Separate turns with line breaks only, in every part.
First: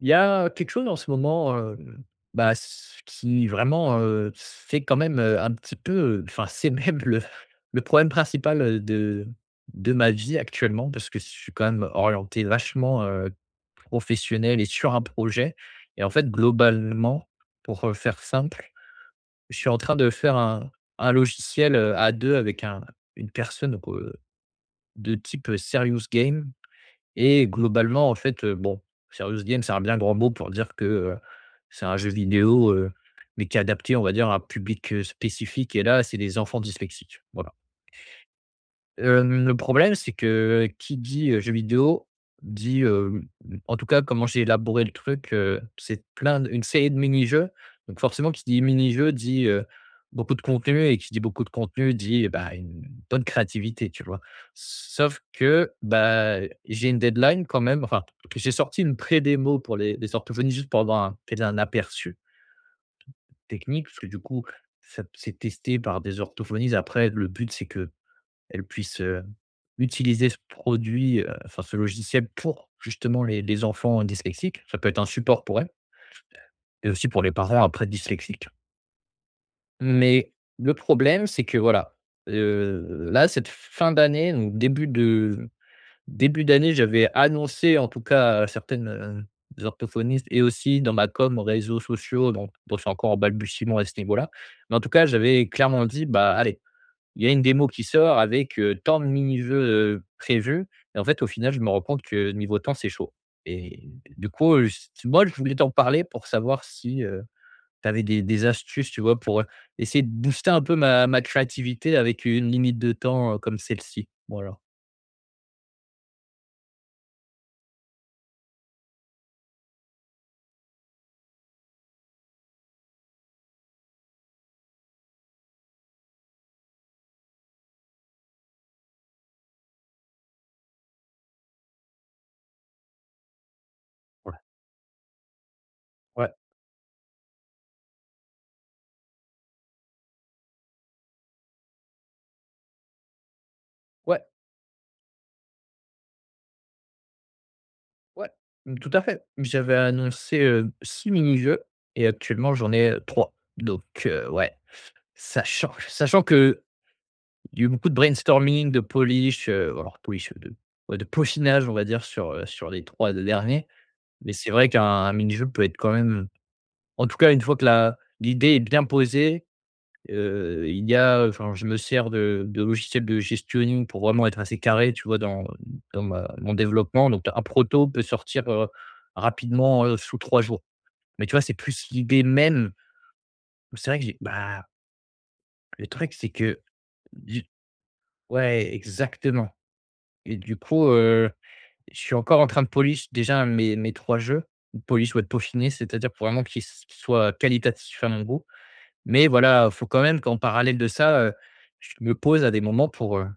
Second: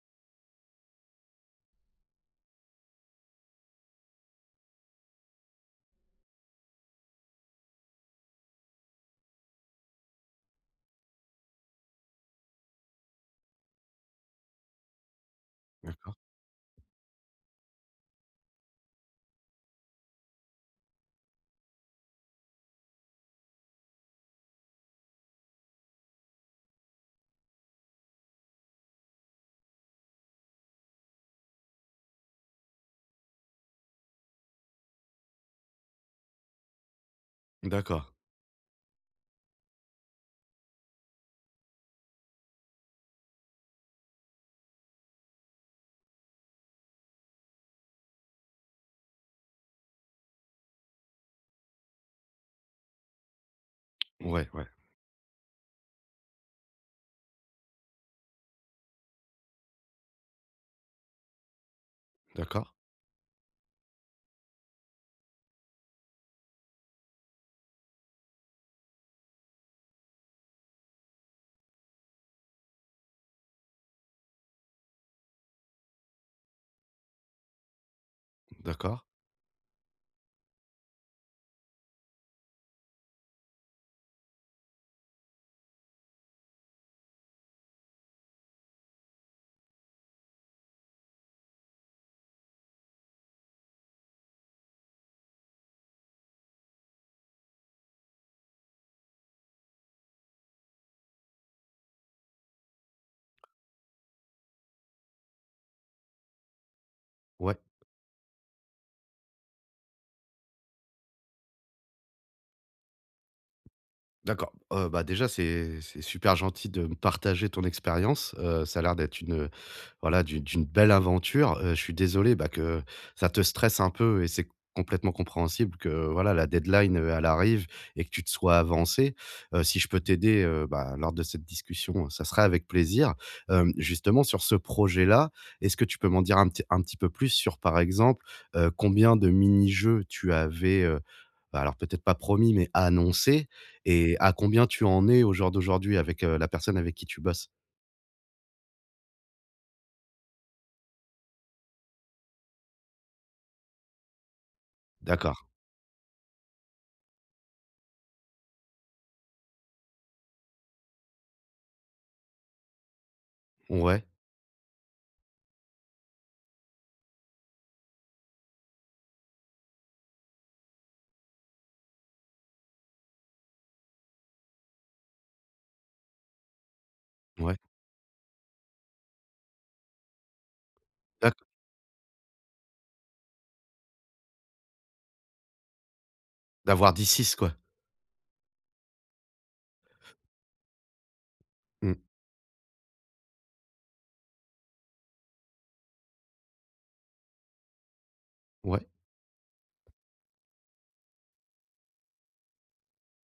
Il y a quelque chose en ce moment, bah, s qui vraiment, fait quand même, un petit peu, enfin, c'est même le problème principal, de ma vie actuellement parce que je suis quand même orienté vachement, professionnel et sur un projet. Et en fait, globalement, pour, faire simple, je suis en train de faire un logiciel, à 2 avec un une personne, donc, de type, serious game. Et globalement, en fait, bon, serious game, c'est un bien grand mot pour dire que, c'est un jeu vidéo, mais qui est adapté, on va dire, à un public, spécifique, et là, c'est des enfants dyslexiques. Voi
D'accord.
Le problème, c'est que qui dit, jeux vidéo dit, en tout cas comment j'ai élaboré le truc, c'est plein d une série de mini-jeux. Donc forcément, qui dit mini-jeux dit, beaucoup de contenu, et qui dit beaucoup de contenu dit, bah, une bonne créativité, tu vois?
Mmh. Ouais, ouais.
Sauf que, bah, j'ai une deadline quand même, enfin, j'ai sorti une pré-démo pour les orthophonistes, juste pour avoir un peut-être un aperçu
D'accord,
technique, parce que du coup, ça p c'est testé par des orthophonistes. Après le but, c'est que elle puisse, utiliser ce produit, enfin ce logiciel pour justement les enfants dyslexiques. Ça peut être un support pour elles, et aussi pour les parents après dyslexiques.
d'accord.
Mais le problème, c'est que voilà, là, cette fin d'année, donc début d'année, j'avais annoncé en tout cas à certaines, orthophonistes, et aussi dans ma com, réseaux sociaux, donc bon, c'est encore en balbutiement à ce niveau-là. Mais en tout cas, j'avais clairement dit: «Bah, allez, il y a une démo qui sort avec, tant de mini-jeux, prévus.» Et en fait, au final, je me rends compte que niveau temps, c'est chaud. Et du coup, s moi, je voulais t'en parler pour savoir si,
Ouais,
tu avais des astuces, tu vois? Pour, essayer de booster un peu ma créativité avec une limite de temps, comme celle-ci.
d'accord.
Voilà.
Bah, déjà, c'est super gentil de me partager ton expérience. Ça a l'air d'être une, voilà, d'une belle aventure, je suis désolé, bah, que ça te stresse un peu et c'est complètement compréhensible que, voilà, la deadline, elle arrive et que tu te sois avancé. Si je peux t'aider, bah, lors de cette discussion, ça serait avec plaisir. Justement
Ouais.
sur ce projet-là, est-ce que tu peux m'en
Ouais,
dire un petit peu plus sur, par exemple, combien de mini-jeux tu avais, bah, alors peut-être pas promis, mais annoncé, et
ouais,
à combien tu en es au jour d'aujourd'hui avec, la personne avec qui tu bosses?
ouais, mmh, tout à fait. J'avais annoncé, 6 mini-jeux, et actuellement, j'en ai, 3, donc ouais,
D'accord.
sachant que il y a eu beaucoup de brainstorming, de polish, alors polish, de ouais, de peaufinage, on va dire, sur, sur les 3 derniers.
Ouais,
Mais c'est vrai qu'un mini-jeu peut être quand même, en tout cas, une fois que la l'idée est bien posée, il y a enfin, je me sers de logiciels de gestionning pour vraiment être assez carré, tu vois, dans ma mon développement. Donc un
ouais.
proto peut sortir, rapidement, sous 3 jours. Mais tu vois, c'est plus l'idée même. C'est vrai que j'ai bah, le truc, c'est que
D'avoir dit 6
du
quoi?
ouais, exactement. Et du coup,
Mmh.
je suis encore en train de polish déjà mes 3 jeux. Polish ou être peaufiné, c'est-à-dire pour vraiment qu'ils soient qualitatifs à mon goût.
Ouais,
Mais voilà, faut quand même qu'en parallèle de ça, je me pose à des moments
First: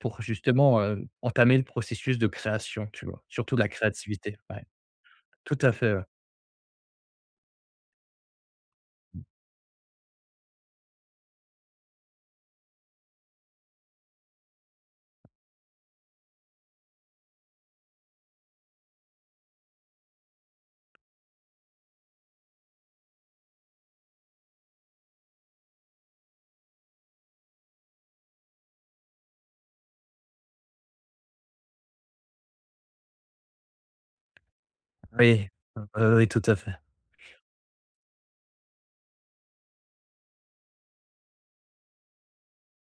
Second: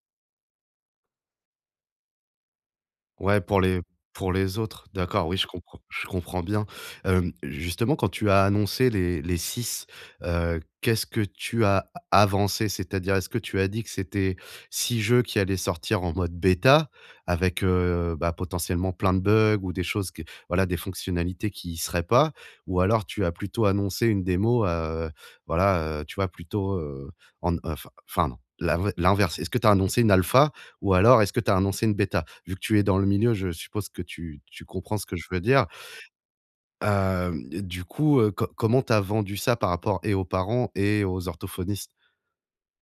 pour justement, entamer le processus de création, tu vois?
ouais,
Surtout de
pour
la
les
créativité, ouais.
autres. D'accord, oui, je
Tout à
comprends
fait, ouais.
je comprends bien. Justement quand tu as annoncé les six, qu'est-ce que tu as avancé? C'est-à-dire, est-ce que tu as dit que c'était 6 jeux qui allaient sortir en mode bêta avec, bah, potentiellement plein de bugs ou des choses que voilà, des fonctionnalités qui y seraient pas? Ou alors tu as plutôt annoncé une démo, voilà, tu vois plutôt, en enfin enfin non, l'inverse. Est-ce que tu as annoncé une alpha? Ou alors est-ce que tu as annoncé une bêta? Vu que tu es dans le milieu, je suppose que tu comprends ce que je veux
Oui,
dire.
oui, tout à fait.
Du coup, co comment tu as vendu ça par rapport et aux parents et aux orthophonistes?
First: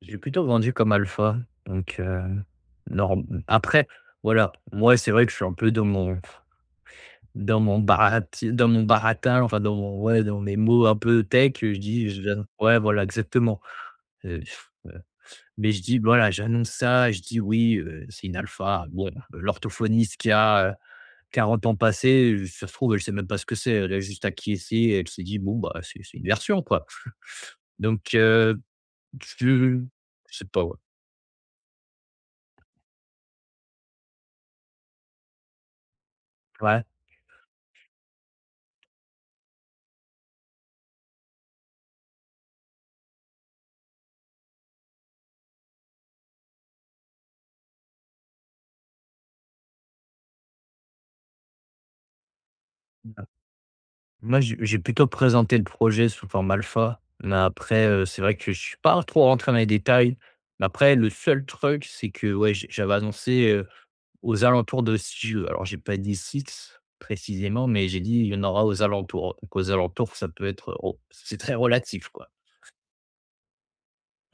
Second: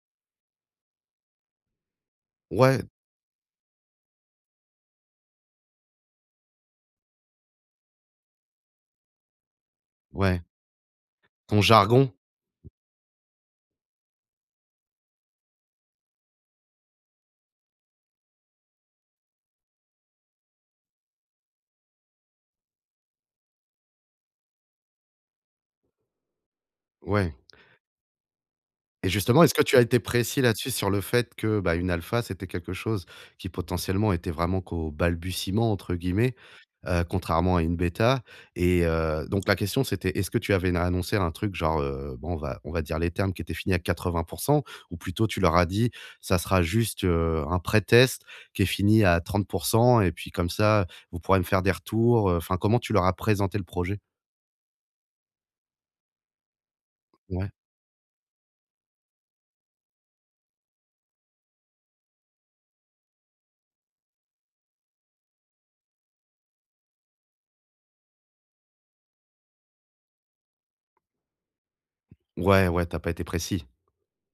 J'ai plutôt vendu comme alpha, donc
Ouais,
norm après, voilà, moi, c'est vrai que je suis un peu dans mon Dans mon barat dans mon baratin, enfin dans mon ouais, dans
ouais,
mes mots un peu tech,
ton
je dis:
jargon?
«Je viens», ouais, voilà, exactement. Heu, heu, mais je dis: «Voilà, j'annonce ça», je dis: «Oui, c'est une alpha.» Bon, l'orthophoniste qui a, 40 ans passés, ça se trouve, elle sait même pas ce que c'est. Elle a juste acquiescé, elle s'est dit: «Bon, bah, c'est une version, quoi.»
Ouais,
Donc
et justement, est-ce que tu
je
as été
je
précis
sais pas,
là-dessus
ouais.
sur le fait que, bah, une alpha, c'était quelque chose qui potentiellement était vraiment qu'au «balbutiement» entre guillemets
Ouais.
contrairement à une bêta et donc la question c'était: «Est-ce que tu avais annoncé un truc genre, bon, on va dire les termes qui étaient finis à 80, ou plutôt tu leur as dit: «Ça sera juste, un pré-test qui est fini à 30, et puis comme ça, vous pourrez me faire des retours», enfin comment tu leur as présenté le projet?
Moi, j'ai plutôt présenté le projet sous forme alpha, mais
Ouais.
après, c'est vrai que je suis pas trop rentré dans les détails. Mais après, le seul truc, c'est que, ouais, j'avais annoncé, aux alentours de six jeux. Alors, j'ai pas dit 6 précisément, mais j'ai dit: «Il y en aura aux alentours.» Donc aux alentours, ça peut être, oh, c'est très relatif, quoi.
Ouais, ouais, t'as pas été précis.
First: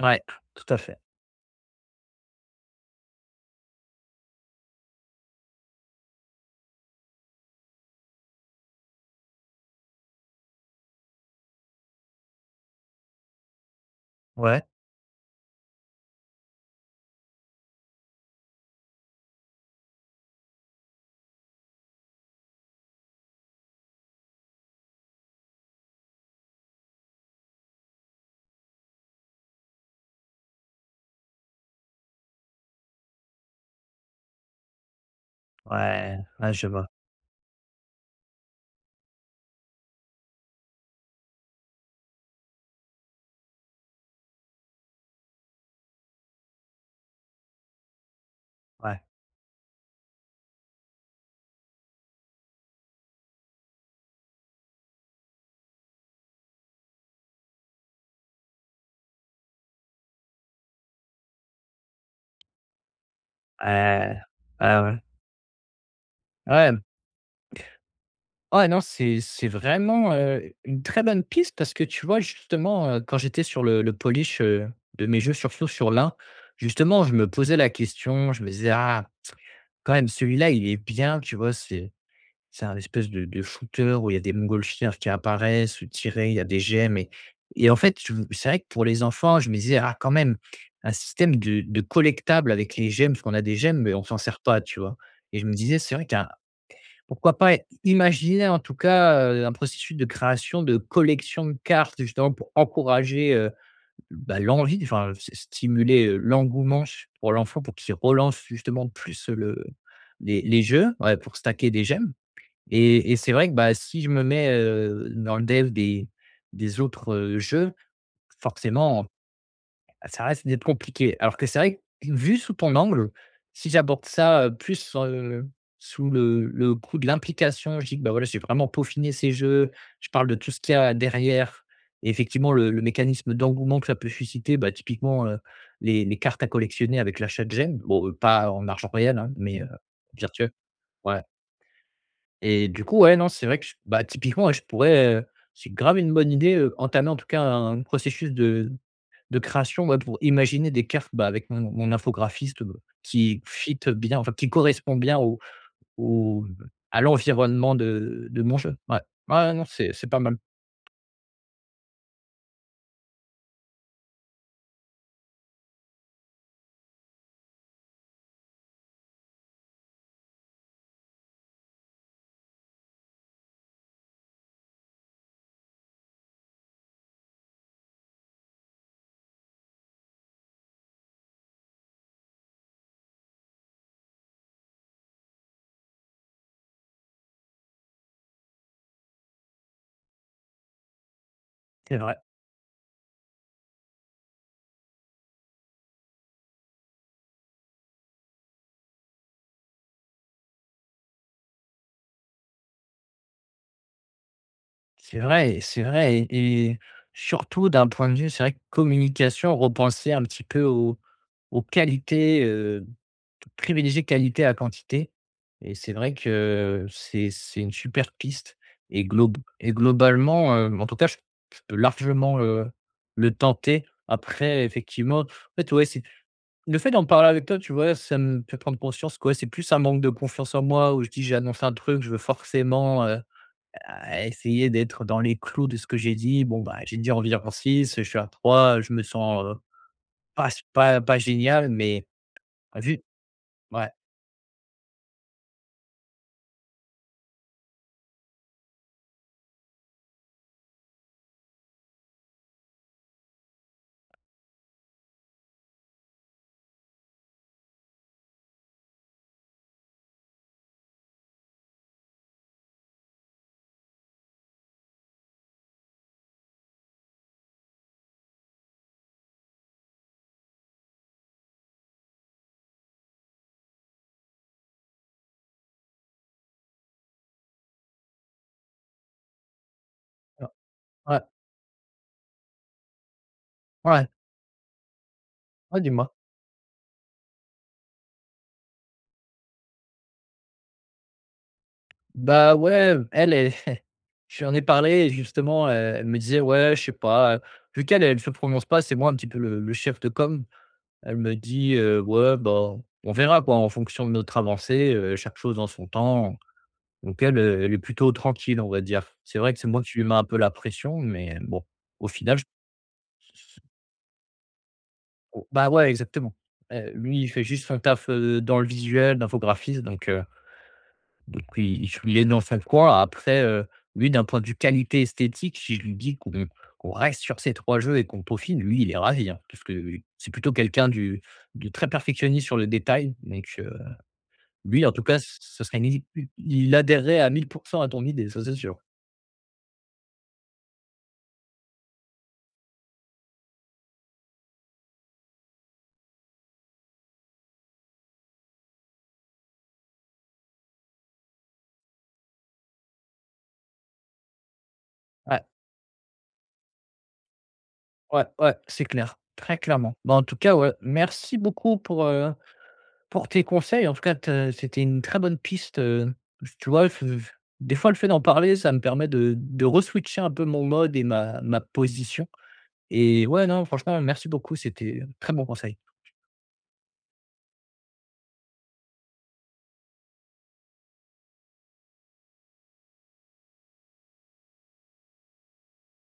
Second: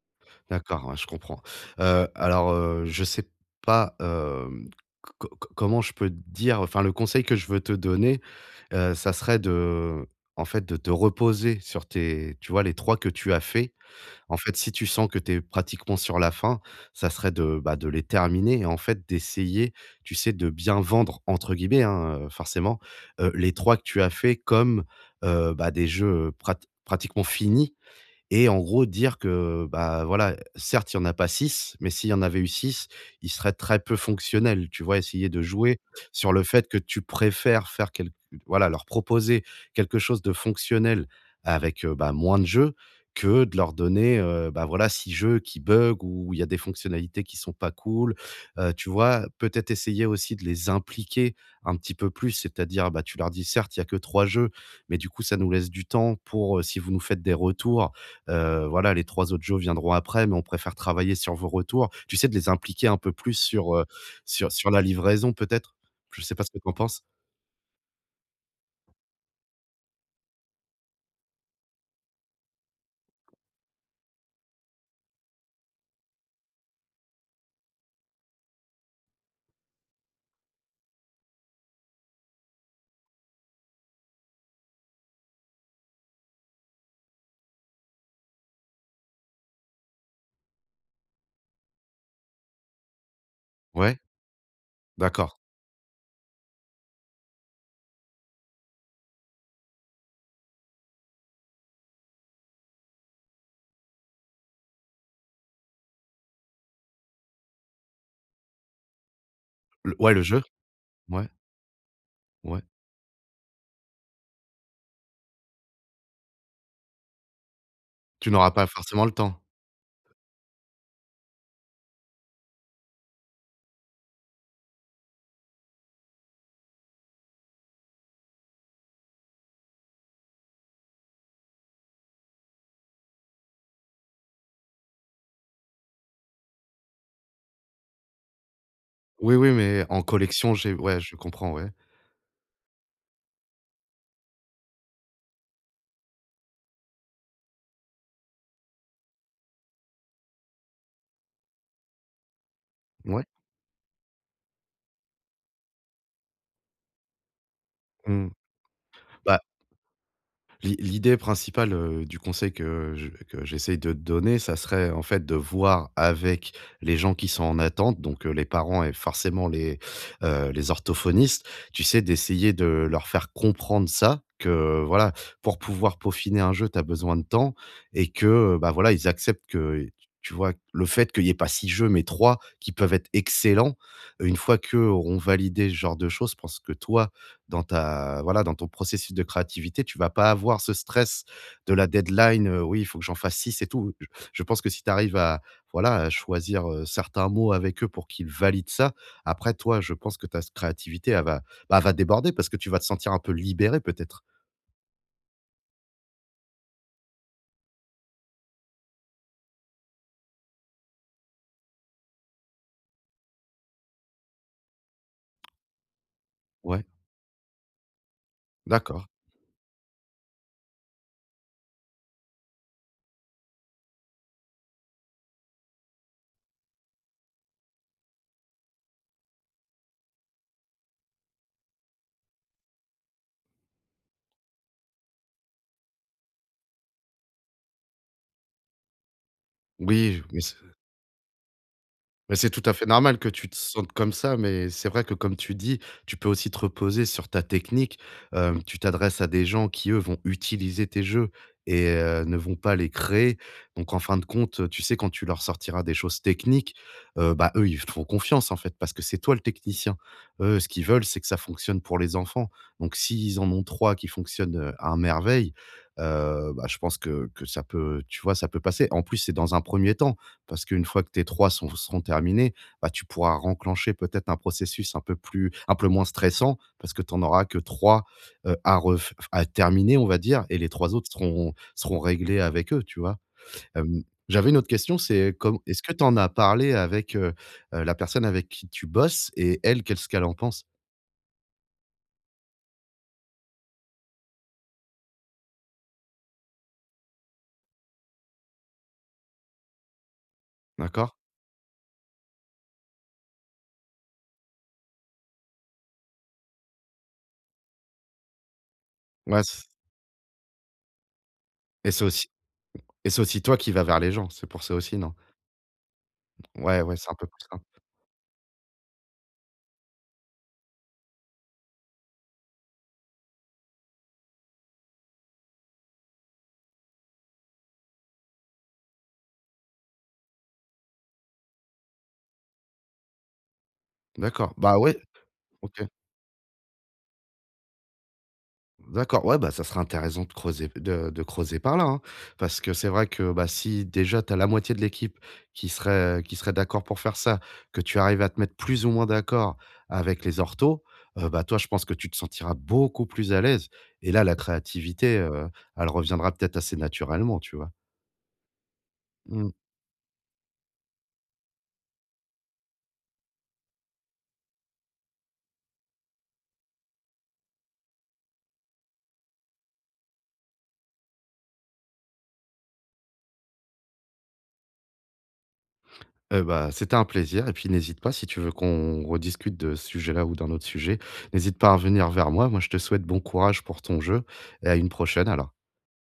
Ouais, tout à
D'accord, ouais,
fait.
je comprends. Alors, je sais pas, hem, co co comment je peux te dire, enfin le conseil que je veux te donner. Ça serait de, en fait, de te reposer sur tes tu vois, les 3 que tu as fait. En fait,
Ouais,
si tu sens que tu es pratiquement sur la fin, ça serait de, bah, de les terminer et en fait, d'essayer, tu sais, de bien «vendre» entre guillemets, hein, forcément, les 3 que tu as fait comme, bah, des jeux, pratiquement finis et en gros dire que, bah, voilà, certes, il y en a pas six, mais s'il y en avait eu six, ils seraient très peu fonctionnels, tu vois? Essayer de jouer
ouais,
sur le
ouais, je
fait que
vois.
tu préfères faire quel, voilà, leur proposer quelque chose de fonctionnel avec, bah, moins de jeux que de leur donner, bah, voilà, 6 jeux qui bug ou il y a des fonctionnalités qui sont pas cool, tu
Ouais,
vois? Peut-être essayer aussi de les impliquer un petit peu plus, c'est-à-dire, bah, tu leur dis: «Certes, il y a que 3 jeux, mais du coup, ça nous laisse du temps pour, si vous nous faites des retours. Voilà, les 3 autres Joe viendront après, mais on préfère travailler sur vos retours». Tu sais, de les impliquer un peu plus sur, heu,
ouais,
sur sur
ouais,
la
ouais.
livraison peut-être? Je sais pas ce que tu
Ouais.
en penses?
Ouais, non, c'est vraiment, une très bonne piste, parce que tu vois, justement, quand j'étais sur le polish, de mes jeux, surtout sur l'1, justement, je me posais la question, je me disais: «Ah, quand même, celui-là, il est bien», tu vois? C'est un espèce de shooter où il y a des montgolfières qui apparaissent, où tirer, il y a des gemmes. Et en fait, je c'est vrai que pour les enfants, je me disais: «Ah, quand même, un système de collectables avec les gemmes», parce qu'on a des gemmes, mais
Ouais,
on s'en sert pas, tu vois? Et
d'accord.
je me disais: «C'est vrai qu'un, pourquoi pas imaginer, en tout cas, un processus de création de collection de cartes, justement pour encourager, bah, l'envie, enfin, s stimuler, l'engouement ch pour l'enfant, pour qu'il relance justement plus le
Le Ouais, le
les
jeu?
les jeux, ouais,
Ouais,
pour stacker des gemmes.»
ouais.
Et c'est vrai que, bah, si je me mets, dans le dev des autres, jeux,
Tu n'auras pas forcément
forcément,
le temps.
ah, ça reste d'être compliqué. Alors que c'est vrai que, vu sous ton angle, si j'aborde ça, plus, sous le coup de l'implication, je dis que, bah, voilà, j'ai vraiment peaufiné ces jeux, je parle de tout ce qu'il y a derrière, et effectivement le mécanisme d'engouement que ça peut susciter, bah, typiquement, les cartes à collectionner avec l'achat de gemmes. Bon, pas en argent réel, hein,
Oui, oui,
mais,
mais en
virtuel.
collection, j'ai ouais, je
Ouais.
comprends, ouais.
Et du coup, ouais, non, c'est vrai que je bah, typiquement, ouais, je pourrais, c'est grave une bonne idée, entamer en tout cas un processus de création, ouais, pour imaginer des cartes, bah, avec mon infographiste,
Ouais.
qui fit bien, enfin qui correspond bien au au à l'environnement de
Mmh.
de mon jeu. Ouais.
Bah,
Ouais, non, c'est pas mal.
l'idée principale, du conseil que je que j'essaye de te donner, ça serait, en fait, de voir avec les gens qui sont en attente, donc les parents et forcément les orthophonistes, tu sais, d'essayer de leur faire comprendre ça, que, voilà, pour pouvoir peaufiner un jeu, tu as besoin de temps et que, bah, voilà, ils acceptent que, tu vois, le fait qu'il y ait pas 6 jeux, mais 3 qui peuvent être excellents, une fois qu'eux auront validé ce genre de choses, je pense que toi, dans ta voilà, dans ton processus de créativité, tu vas pas avoir ce stress de la
C'est vrai.
deadline: «Oui, il faut que j'en fasse 6 et tout». Je pense que si tu arrives à, voilà, à choisir, certains mots avec eux pour qu'ils valident ça, après toi, je pense que ta s créativité, elle va, bah, elle va déborder parce que tu vas te sentir un peu libéré peut-être?
C'est vrai, et surtout d'un point de vue, c'est vrai que communication, repenser un petit peu aux qualités, privilégier qualité à quantité, et c'est vrai que
Ouais,
c'est une super piste. et
d'accord.
glob et globalement, en tout cas, je peux largement, le tenter. Après effectivement, en fait, ouais, c'est le fait d'en parler avec toi, tu vois, ça me fait prendre conscience que, ouais, c'est plus un manque de confiance en moi où je dis: «J'ai annoncé un truc, je veux forcément, à essayer d'être dans les clous de ce que j'ai dit.» Bon, bah, j'ai dit environ six, je suis à trois, je me sens,
Oui, mais
pas,
c
pas, pas génial, mais
Mais c'est tout à fait
vu
normal que tu te
ouais,
sentes comme ça, mais c'est vrai que comme tu dis, tu peux aussi te reposer sur ta technique. Tu t'adresses à des gens qui, eux, vont utiliser tes jeux et ne vont pas les créer. Donc en fin de compte, tu sais, quand tu leur sortiras des choses techniques, bah, eux, ils te font confiance, en fait, parce que c'est toi le technicien. Eux, ce qu'ils veulent, c'est que ça fonctionne pour les enfants. Donc s'ils en ont 3 qui fonctionnent, à merveille, bah, je pense que ça peut, tu vois, ça peut passer. En plus, c'est dans un premier temps. Parce qu'une fois que tes 3 sont seront terminés, bah, tu pourras renclencher peut-être un processus un peu plus un peu moins stressant parce que tu en auras que trois, à ref à terminer, on va dire,
ouais,
et les 3 autres
ouais,
seront réglés avec eux, tu vois? Hem,
ouais.
j'avais une autre question, c'est comme,
Ouais,
est-ce que tu
dis-moi.
en as parlé avec, la personne avec qui tu bosses et elle, qu'est-ce qu'elle en pense?
Bah, ouais, elle, j'en ai parlé, et justement, elle me disait: «Ouais, je sais pas», vu qu'elle, elle se prononce pas, c'est moi un petit peu le chef de com.
D'accord?
Elle me dit: ouais, bah, on verra quoi, en fonction de notre avancée, chaque chose en son temps.» Donc elle, elle est plutôt tranquille, on va dire. C'est
Ouais,
vrai que
c
c'est moi qui lui mets un peu la pression, mais bon,
et c'est
au
aussi
final, je
et c'est aussi toi qui vas vers les gens, c'est pour ça aussi, non?
oh, bah, ouais, exactement.
Ouais, ouais, c'est un
Lui, il
peu
fait
plus ça.
juste son taf, dans le visuel, l'infographiste, donc donc il je lui ai dans sa coin. Après, lui, d'un point de vue qualité esthétique, si je lui dis qu'on reste sur ces 3 jeux et qu'on peaufine, lui, il est ravi, hein, parce que c'est plutôt quelqu'un du de très perfectionniste sur le détail, donc
D'accord, bah,
lui, en
ouais,
tout cas, ce ce serait
OK.
une i il adhérerait à 1000 à ton idée, ça, c'est sûr.
D'accord, ouais, bah, ça serait intéressant de creuser par là, hein. Parce que c'est vrai que, bah, si déjà tu as la moitié de l'équipe qui serait d'accord pour faire ça, que tu arrives à te mettre plus ou moins d'accord avec les orthos, bah, toi, je pense que tu te sentiras beaucoup plus à l'aise et là, la créativité,
Ouais,
heu, elle reviendra peut-être assez naturellement, tu vois?
ouais, ouais, c'est clair,
Mmh.
très clairement. Bah, en tout cas, ouais, merci beaucoup pour tes conseils. En tout cas, te c'était une très bonne piste, tu vois? F f Des fois, le fait d'en parler, ça me permet de re-switcher un peu mon mode et ma position, et ouais, non, franchement, merci beaucoup, c'était, très bon conseil.
Bah, c'était un plaisir et puis n'hésite pas si tu veux qu'on rediscute de ce sujet-là ou d'un autre sujet, n'hésite pas à venir vers moi. Moi, je te souhaite bon courage pour ton jeu et à une prochaine alors.